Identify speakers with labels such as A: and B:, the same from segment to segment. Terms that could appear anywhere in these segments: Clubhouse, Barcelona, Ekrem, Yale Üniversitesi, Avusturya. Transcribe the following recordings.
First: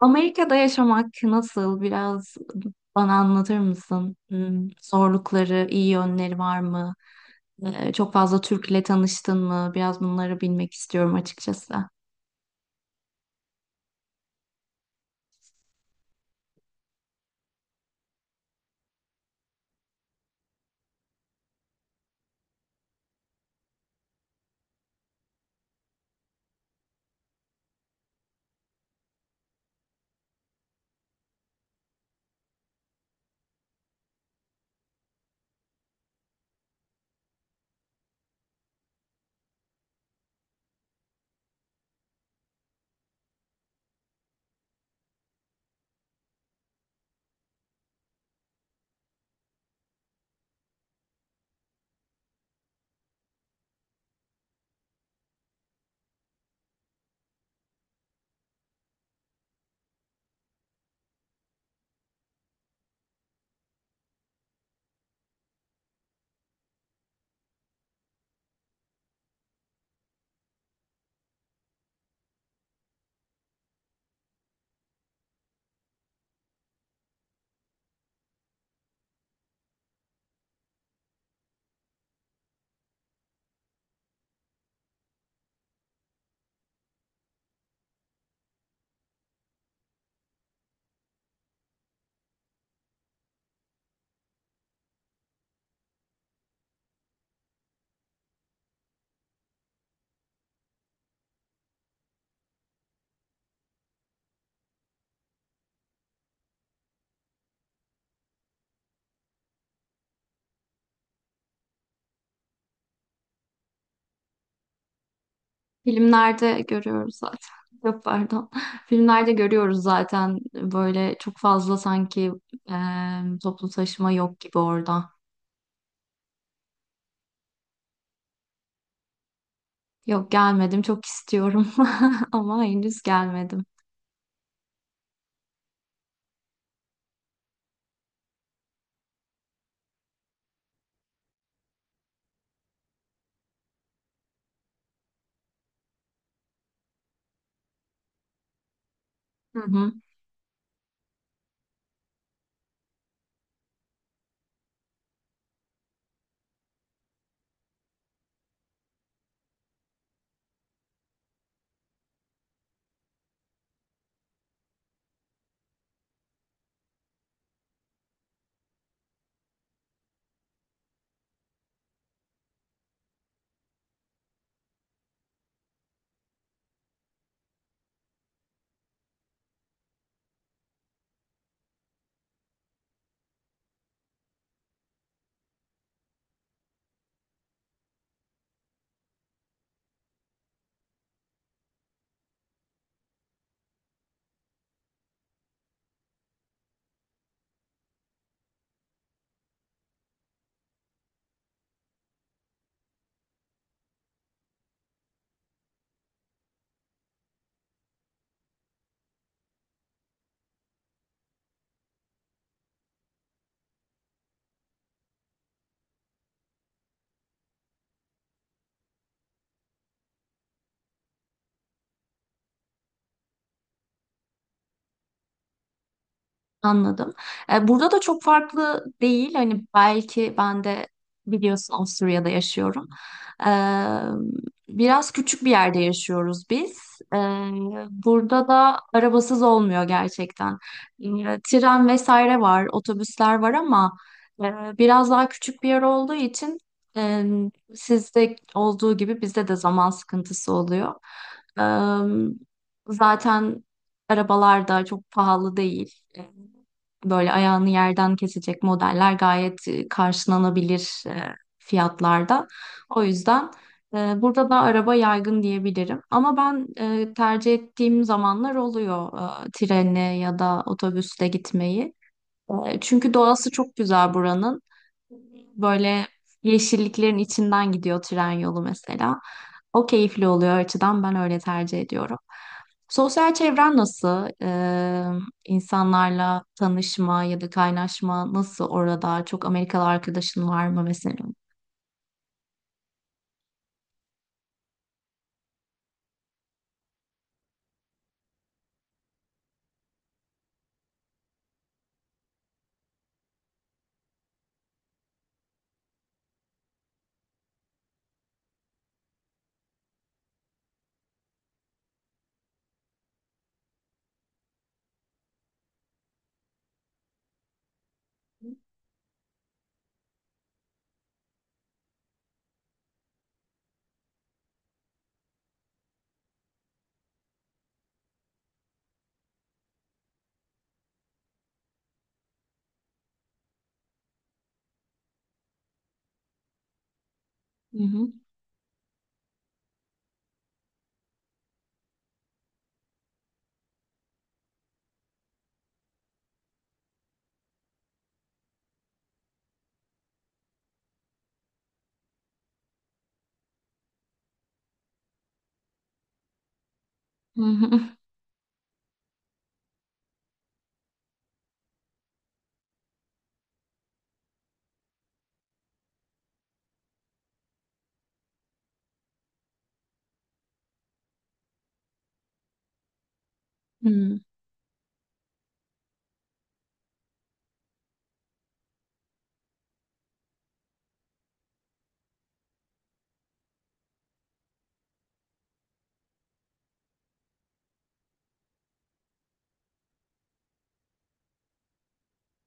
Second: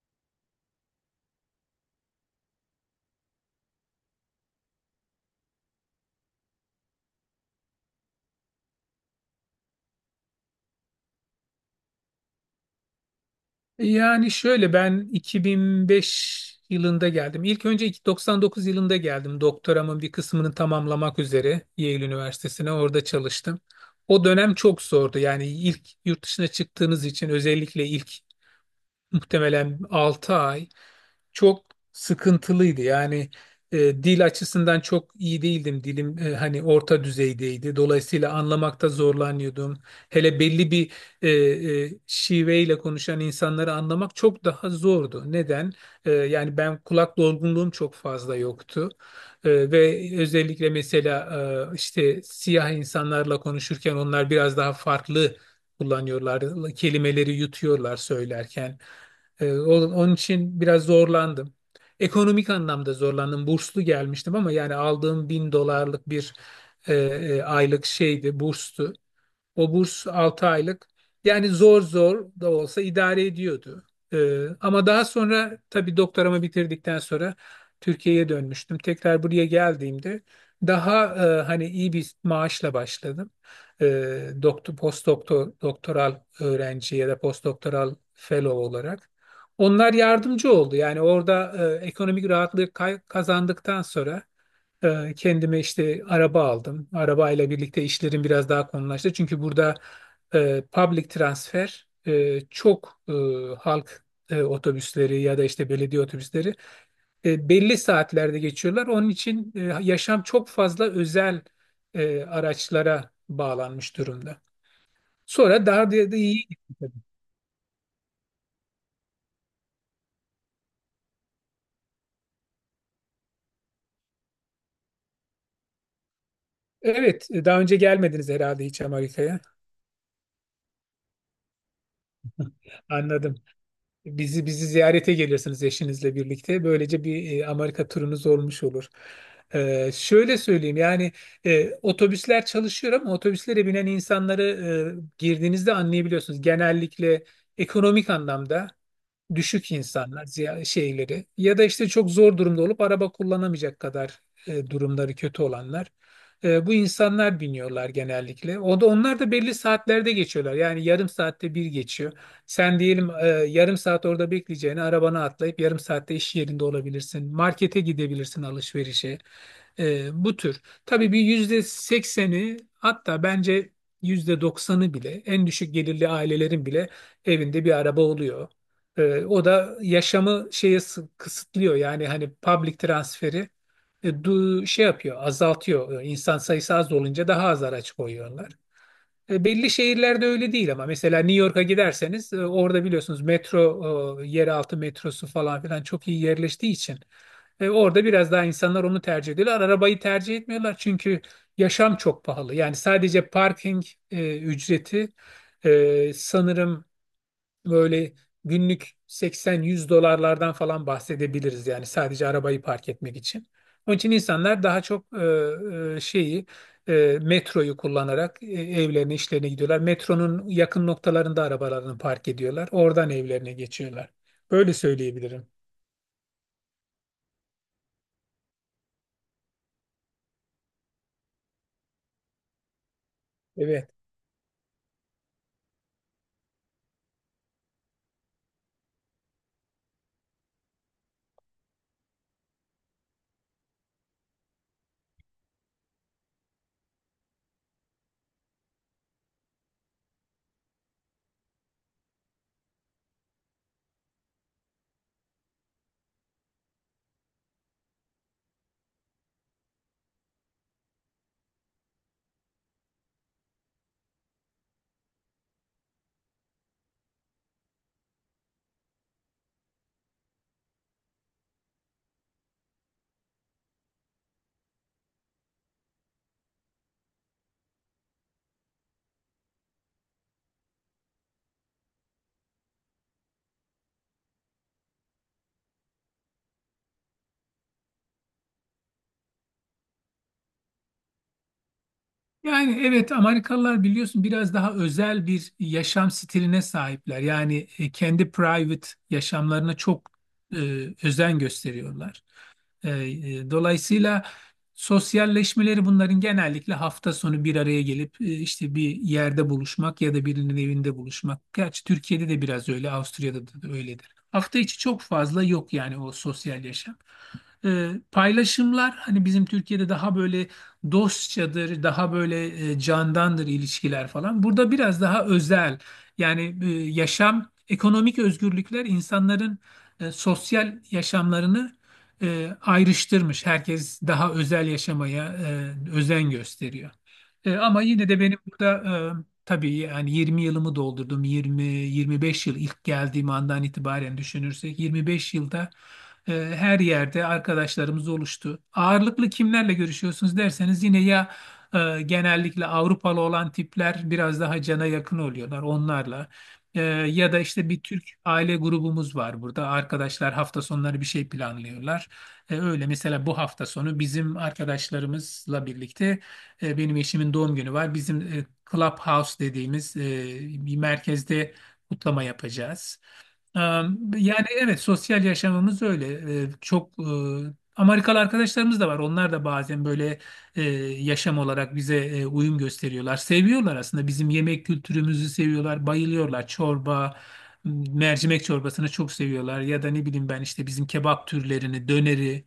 A: Amerika'da yaşamak nasıl? Biraz bana anlatır mısın? Zorlukları, iyi yönleri var mı? Çok fazla Türk'le tanıştın mı? Biraz bunları bilmek istiyorum açıkçası.
B: Yani şöyle ben 2005 yılında geldim. İlk önce 99 yılında geldim. Doktoramın bir kısmını tamamlamak üzere Yale Üniversitesi'ne orada çalıştım. O dönem çok zordu. Yani ilk yurt dışına çıktığınız için özellikle ilk muhtemelen 6 ay çok sıkıntılıydı. Yani dil açısından çok iyi değildim. Dilim hani orta düzeydeydi. Dolayısıyla anlamakta zorlanıyordum. Hele belli bir e, şiveyle konuşan insanları anlamak çok daha zordu. Neden? Yani ben kulak dolgunluğum çok fazla yoktu. Ve özellikle mesela işte siyah insanlarla konuşurken onlar biraz daha farklı kullanıyorlar. Kelimeleri yutuyorlar söylerken. Onun için biraz zorlandım. Ekonomik anlamda zorlandım. Burslu gelmiştim ama yani aldığım 1.000 dolarlık bir aylık şeydi, burstu. O burs 6 aylık. Yani zor zor da olsa idare ediyordu. Ama daha sonra tabii doktoramı bitirdikten sonra Türkiye'ye dönmüştüm. Tekrar buraya geldiğimde daha hani iyi bir maaşla başladım. Doktor, post doktor, doktoral öğrenci ya da post doktoral fellow olarak. Onlar yardımcı oldu. Yani orada ekonomik rahatlığı kazandıktan sonra kendime işte araba aldım. Arabayla birlikte işlerim biraz daha konulaştı. Çünkü burada public transfer çok halk otobüsleri ya da işte belediye otobüsleri belli saatlerde geçiyorlar. Onun için yaşam çok fazla özel araçlara bağlanmış durumda. Sonra daha da iyi
A: Filmlerde
B: gitti tabii.
A: görüyoruz zaten. Yok, pardon. Filmlerde görüyoruz zaten, böyle çok fazla sanki e, toplu taşıma yok gibi orada.
B: Evet, daha önce gelmediniz herhalde hiç Amerika'ya.
A: Yok, gelmedim, çok istiyorum ama henüz
B: Anladım.
A: gelmedim.
B: Bizi ziyarete gelirsiniz eşinizle birlikte. Böylece bir Amerika turunuz olmuş olur. Şöyle söyleyeyim yani otobüsler çalışıyor ama otobüslere binen insanları girdiğinizde anlayabiliyorsunuz. Genellikle ekonomik anlamda
A: Hı
B: düşük
A: hı.
B: insanlar şeyleri ya da işte çok zor durumda olup araba kullanamayacak kadar durumları kötü olanlar. Bu insanlar biniyorlar genellikle. O da onlar da belli saatlerde geçiyorlar. Yani yarım saatte bir geçiyor. Sen diyelim yarım saat orada bekleyeceğine arabana atlayıp yarım saatte iş yerinde olabilirsin. Markete gidebilirsin alışverişe. Bu tür. Tabii bir %80'i hatta bence %90'ı bile en düşük gelirli ailelerin bile evinde bir araba oluyor. O da yaşamı kısıtlıyor. Yani hani public transferi şey yapıyor, azaltıyor. İnsan sayısı az olunca daha az araç koyuyorlar. Belli şehirlerde öyle değil ama mesela New York'a giderseniz orada biliyorsunuz metro, yeraltı metrosu falan filan çok iyi yerleştiği için orada biraz daha insanlar onu tercih ediyorlar. Arabayı tercih etmiyorlar çünkü yaşam çok pahalı. Yani sadece parking ücreti sanırım böyle günlük 80-100 dolarlardan falan bahsedebiliriz yani sadece arabayı park etmek için. Onun için insanlar daha çok şeyi metroyu kullanarak evlerine işlerine gidiyorlar. Metronun yakın noktalarında arabalarını park ediyorlar. Oradan evlerine geçiyorlar. Böyle söyleyebilirim.
A: Anladım. Burada da çok farklı değil. Hani belki ben de biliyorsun Avusturya'da yaşıyorum. E,
B: Evet.
A: Biraz küçük bir yerde yaşıyoruz biz. E, Burada da arabasız olmuyor gerçekten. Tren vesaire var, otobüsler var ama e, biraz daha küçük bir yer olduğu için e, sizde olduğu gibi bizde de zaman sıkıntısı oluyor. E, Zaten arabalar da çok pahalı değil. Böyle ayağını yerden kesecek modeller gayet karşılanabilir fiyatlarda. O yüzden burada da araba yaygın diyebilirim. Ama ben tercih ettiğim zamanlar oluyor trenle ya da otobüsle gitmeyi. Çünkü doğası çok güzel buranın. Böyle yeşilliklerin içinden gidiyor tren yolu mesela. O keyifli oluyor, o açıdan ben öyle tercih ediyorum. Sosyal çevren nasıl? İnsanlarla tanışma ya da kaynaşma nasıl orada? Çok Amerikalı arkadaşın var mı mesela?
B: Yani evet Amerikalılar biliyorsun biraz daha özel bir yaşam stiline sahipler. Yani kendi private yaşamlarına çok e, özen gösteriyorlar. E, dolayısıyla sosyalleşmeleri bunların genellikle hafta sonu bir araya gelip işte bir yerde buluşmak ya da birinin evinde buluşmak. Gerçi Türkiye'de de biraz öyle, Avusturya'da da öyledir. Hafta içi çok fazla yok yani o sosyal yaşam. Paylaşımlar hani bizim Türkiye'de daha böyle dostçadır, daha böyle candandır ilişkiler falan. Burada biraz daha özel yani yaşam, ekonomik özgürlükler insanların sosyal yaşamlarını ayrıştırmış. Herkes daha özel yaşamaya özen gösteriyor. E,
A: Hı
B: ama yine
A: hı.
B: de benim burada tabii yani 20 yılımı doldurdum. 20-25 yıl ilk geldiğim andan itibaren düşünürsek 25 yılda her yerde arkadaşlarımız oluştu. Ağırlıklı kimlerle görüşüyorsunuz derseniz yine ya genellikle Avrupalı olan tipler biraz daha cana yakın oluyorlar onlarla. Ya da
A: Hı
B: işte
A: hı.
B: bir Türk aile grubumuz var burada. Arkadaşlar hafta sonları bir şey planlıyorlar. Öyle mesela bu hafta sonu bizim arkadaşlarımızla birlikte benim eşimin doğum günü var. Bizim Clubhouse dediğimiz bir merkezde kutlama yapacağız. Ee,
A: hmm.
B: Yani evet sosyal yaşamımız öyle. Çok Amerikalı arkadaşlarımız da var. Onlar da bazen böyle e, yaşam olarak bize uyum gösteriyorlar. Seviyorlar aslında bizim yemek kültürümüzü seviyorlar, bayılıyorlar. Çorba, mercimek çorbasını çok seviyorlar. Ya da ne bileyim ben işte bizim kebap türlerini, döneri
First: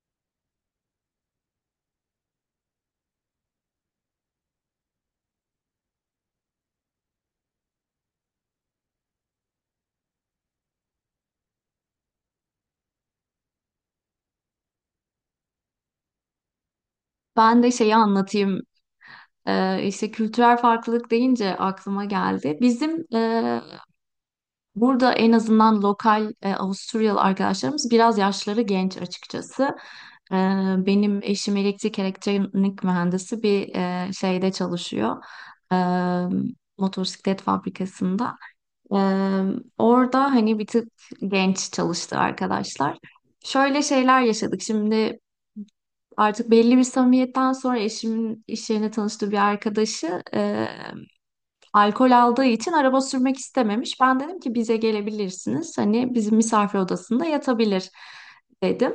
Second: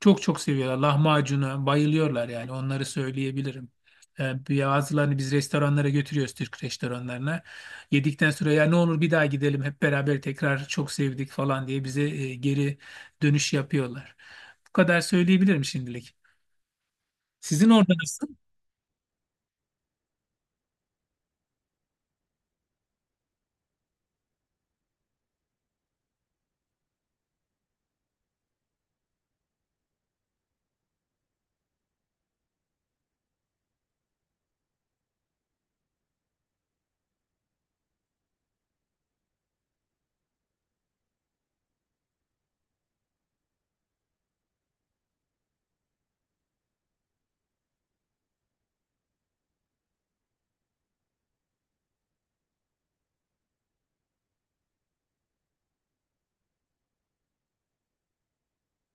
B: çok çok seviyorlar. Lahmacunu bayılıyorlar yani onları söyleyebilirim. Ee, Bazılarını biz restoranlara götürüyoruz Türk restoranlarına. Yedikten sonra ya ne olur bir daha gidelim hep beraber tekrar çok sevdik falan diye bize geri dönüş yapıyorlar. Bu kadar söyleyebilirim şimdilik.
A: Ben de
B: Sizin orada
A: şeyi
B: nasıl?
A: anlatayım. İşte kültürel farklılık deyince aklıma geldi. Bizim burada en azından lokal Avusturyalı arkadaşlarımız biraz yaşları genç açıkçası. E, Benim eşim elektrik elektronik mühendisi bir şeyde çalışıyor. E, Motosiklet fabrikasında. E, Orada hani bir tık genç çalıştı arkadaşlar. Şöyle şeyler yaşadık. Şimdi artık belli bir samimiyetten sonra eşimin iş yerine tanıştığı bir arkadaşı alkol aldığı için araba sürmek istememiş. Ben dedim ki bize gelebilirsiniz. Hani bizim misafir odasında yatabilir dedim.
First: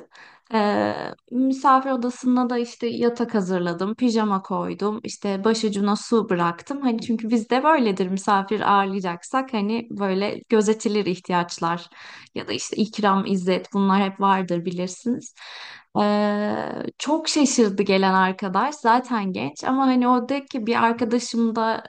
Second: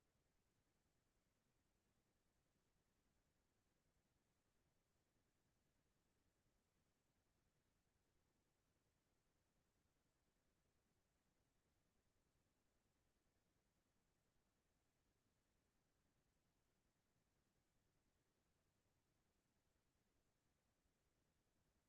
A: Ee, Misafir odasına da işte yatak hazırladım, pijama koydum, işte başucuna su bıraktım. Hani çünkü bizde böyledir, misafir ağırlayacaksak hani böyle gözetilir ihtiyaçlar ya da işte İkram, İzzet bunlar hep vardır, bilirsiniz. Ee, Çok şaşırdı gelen arkadaş. Zaten genç ama hani o dedi ki bir arkadaşım da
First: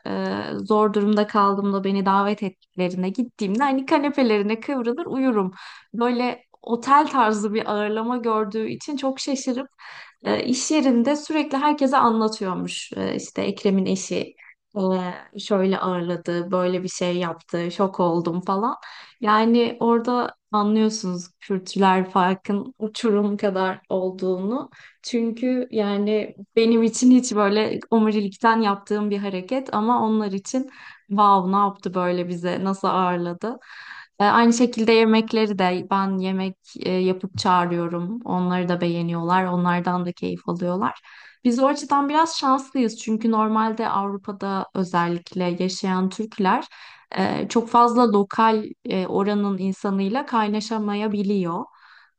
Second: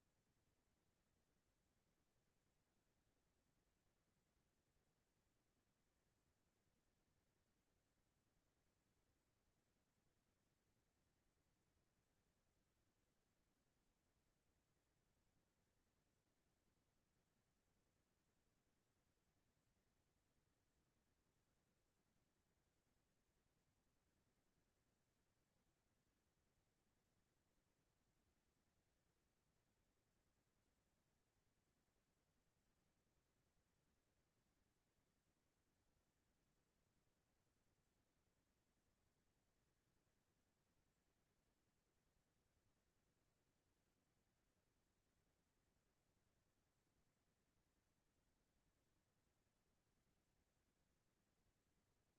A: zor durumda kaldığımda beni davet ettiklerine gittiğimde hani kanepelerine kıvrılır uyurum. Böyle otel tarzı bir ağırlama gördüğü için çok şaşırıp iş yerinde sürekli herkese anlatıyormuş. İşte Ekrem'in eşi e, şöyle ağırladı, böyle bir şey yaptı, şok oldum falan. Yani orada anlıyorsunuz kültürel farkın uçurum kadar olduğunu. Çünkü yani benim için hiç böyle omurilikten yaptığım bir hareket ama onlar için wow, ne yaptı, böyle bize nasıl ağırladı. Aynı şekilde yemekleri de ben yemek yapıp çağırıyorum. Onları da beğeniyorlar. Onlardan da keyif alıyorlar. Biz o açıdan biraz şanslıyız çünkü normalde Avrupa'da özellikle yaşayan Türkler çok fazla lokal oranın insanıyla kaynaşamayabiliyor.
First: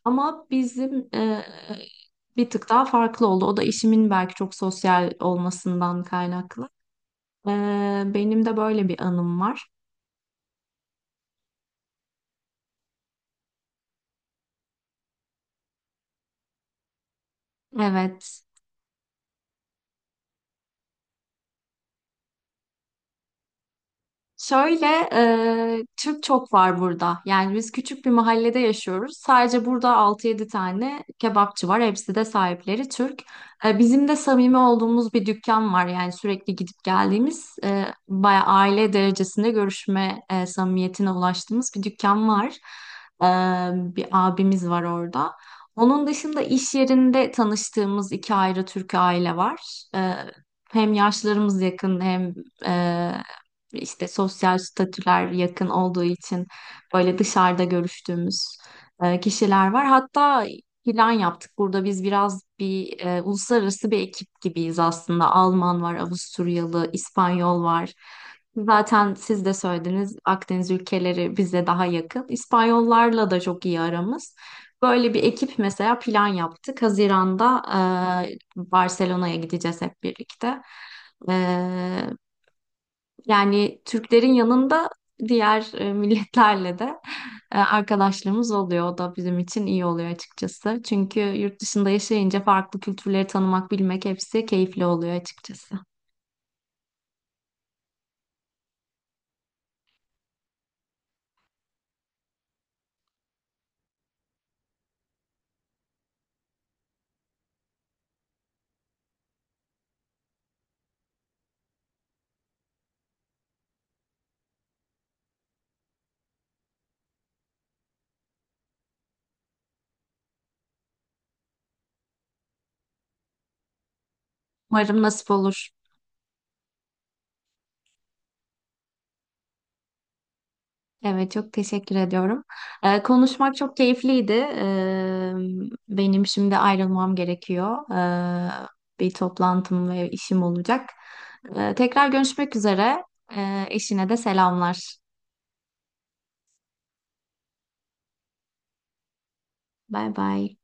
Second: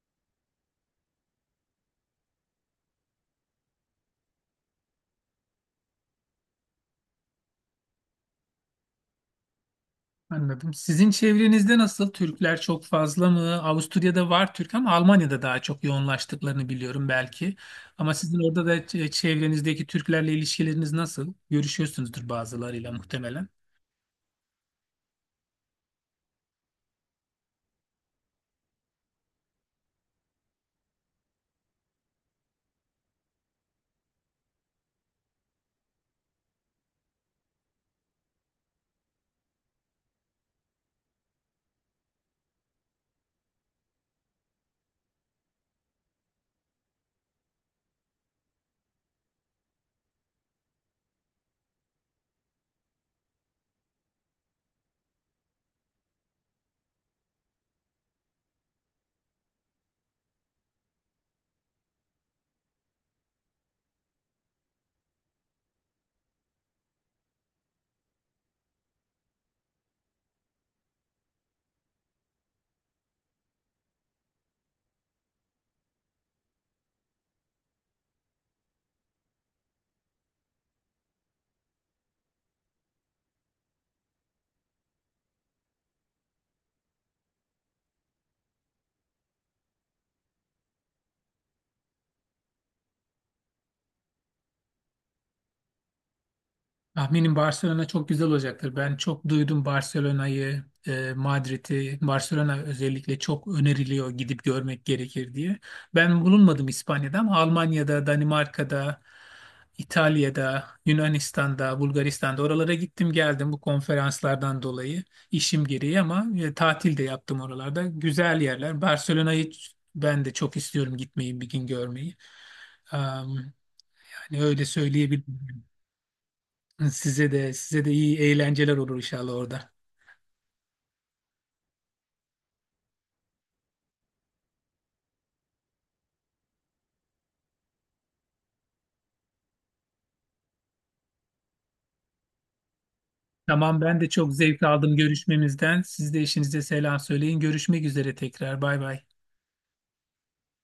A: Ama bizim bir tık daha farklı oldu. O da işimin belki çok sosyal olmasından kaynaklı. E, Benim de böyle bir anım var.
B: Anladım. Sizin çevrenizde nasıl? Türkler çok fazla mı? Avusturya'da var Türk ama Almanya'da daha çok yoğunlaştıklarını biliyorum belki. Ama
A: Evet.
B: sizin orada da çevrenizdeki Türklerle ilişkileriniz nasıl? Görüşüyorsunuzdur bazılarıyla muhtemelen.
A: Şöyle, Türk çok var burada. Yani biz küçük bir mahallede yaşıyoruz. Sadece burada altı yedi tane kebapçı var. Hepsi de sahipleri Türk. Bizim de samimi olduğumuz bir dükkan var. Yani sürekli gidip geldiğimiz, bayağı aile derecesinde görüşme samimiyetine ulaştığımız bir dükkan var. E, Bir abimiz var orada. Onun dışında iş yerinde tanıştığımız iki ayrı Türk aile var. E, Hem yaşlarımız yakın hem işte sosyal statüler yakın olduğu için böyle dışarıda görüştüğümüz kişiler var. Hatta plan yaptık. Burada biz biraz bir uluslararası bir ekip gibiyiz aslında. Alman var, Avusturyalı, İspanyol var. Zaten siz de söylediniz, Akdeniz ülkeleri bize daha yakın. İspanyollarla da çok iyi aramız. Böyle bir ekip mesela, plan yaptık. Haziran'da Barcelona'ya gideceğiz hep birlikte. E, Yani Türklerin yanında diğer milletlerle de arkadaşlığımız oluyor. O da bizim için iyi oluyor açıkçası. Çünkü yurt dışında yaşayınca farklı kültürleri tanımak, bilmek, hepsi keyifli oluyor açıkçası.
B: Tahminim Barcelona çok güzel olacaktır. Ben çok duydum Barcelona'yı, Madrid'i. Barcelona özellikle çok öneriliyor gidip görmek gerekir diye. Ben bulunmadım İspanya'da ama Almanya'da, Danimarka'da, İtalya'da, Yunanistan'da, Bulgaristan'da oralara gittim geldim bu konferanslardan dolayı işim gereği ama tatil de yaptım oralarda. Güzel yerler. Barcelona'yı ben de çok istiyorum gitmeyi bir gün görmeyi. Am, yani öyle
A: Umarım
B: söyleyebilirim.
A: nasip olur.
B: Size de iyi eğlenceler olur inşallah orada.
A: Evet, çok teşekkür ediyorum. Konuşmak çok keyifliydi. Benim şimdi ayrılmam gerekiyor. E, Bir toplantım ve işim olacak. Tekrar görüşmek üzere.
B: Tamam ben
A: Eşine
B: de
A: de
B: çok zevk aldım
A: selamlar.
B: görüşmemizden. Siz de eşinize selam söyleyin. Görüşmek üzere tekrar. Bay bay.
A: Bay bay.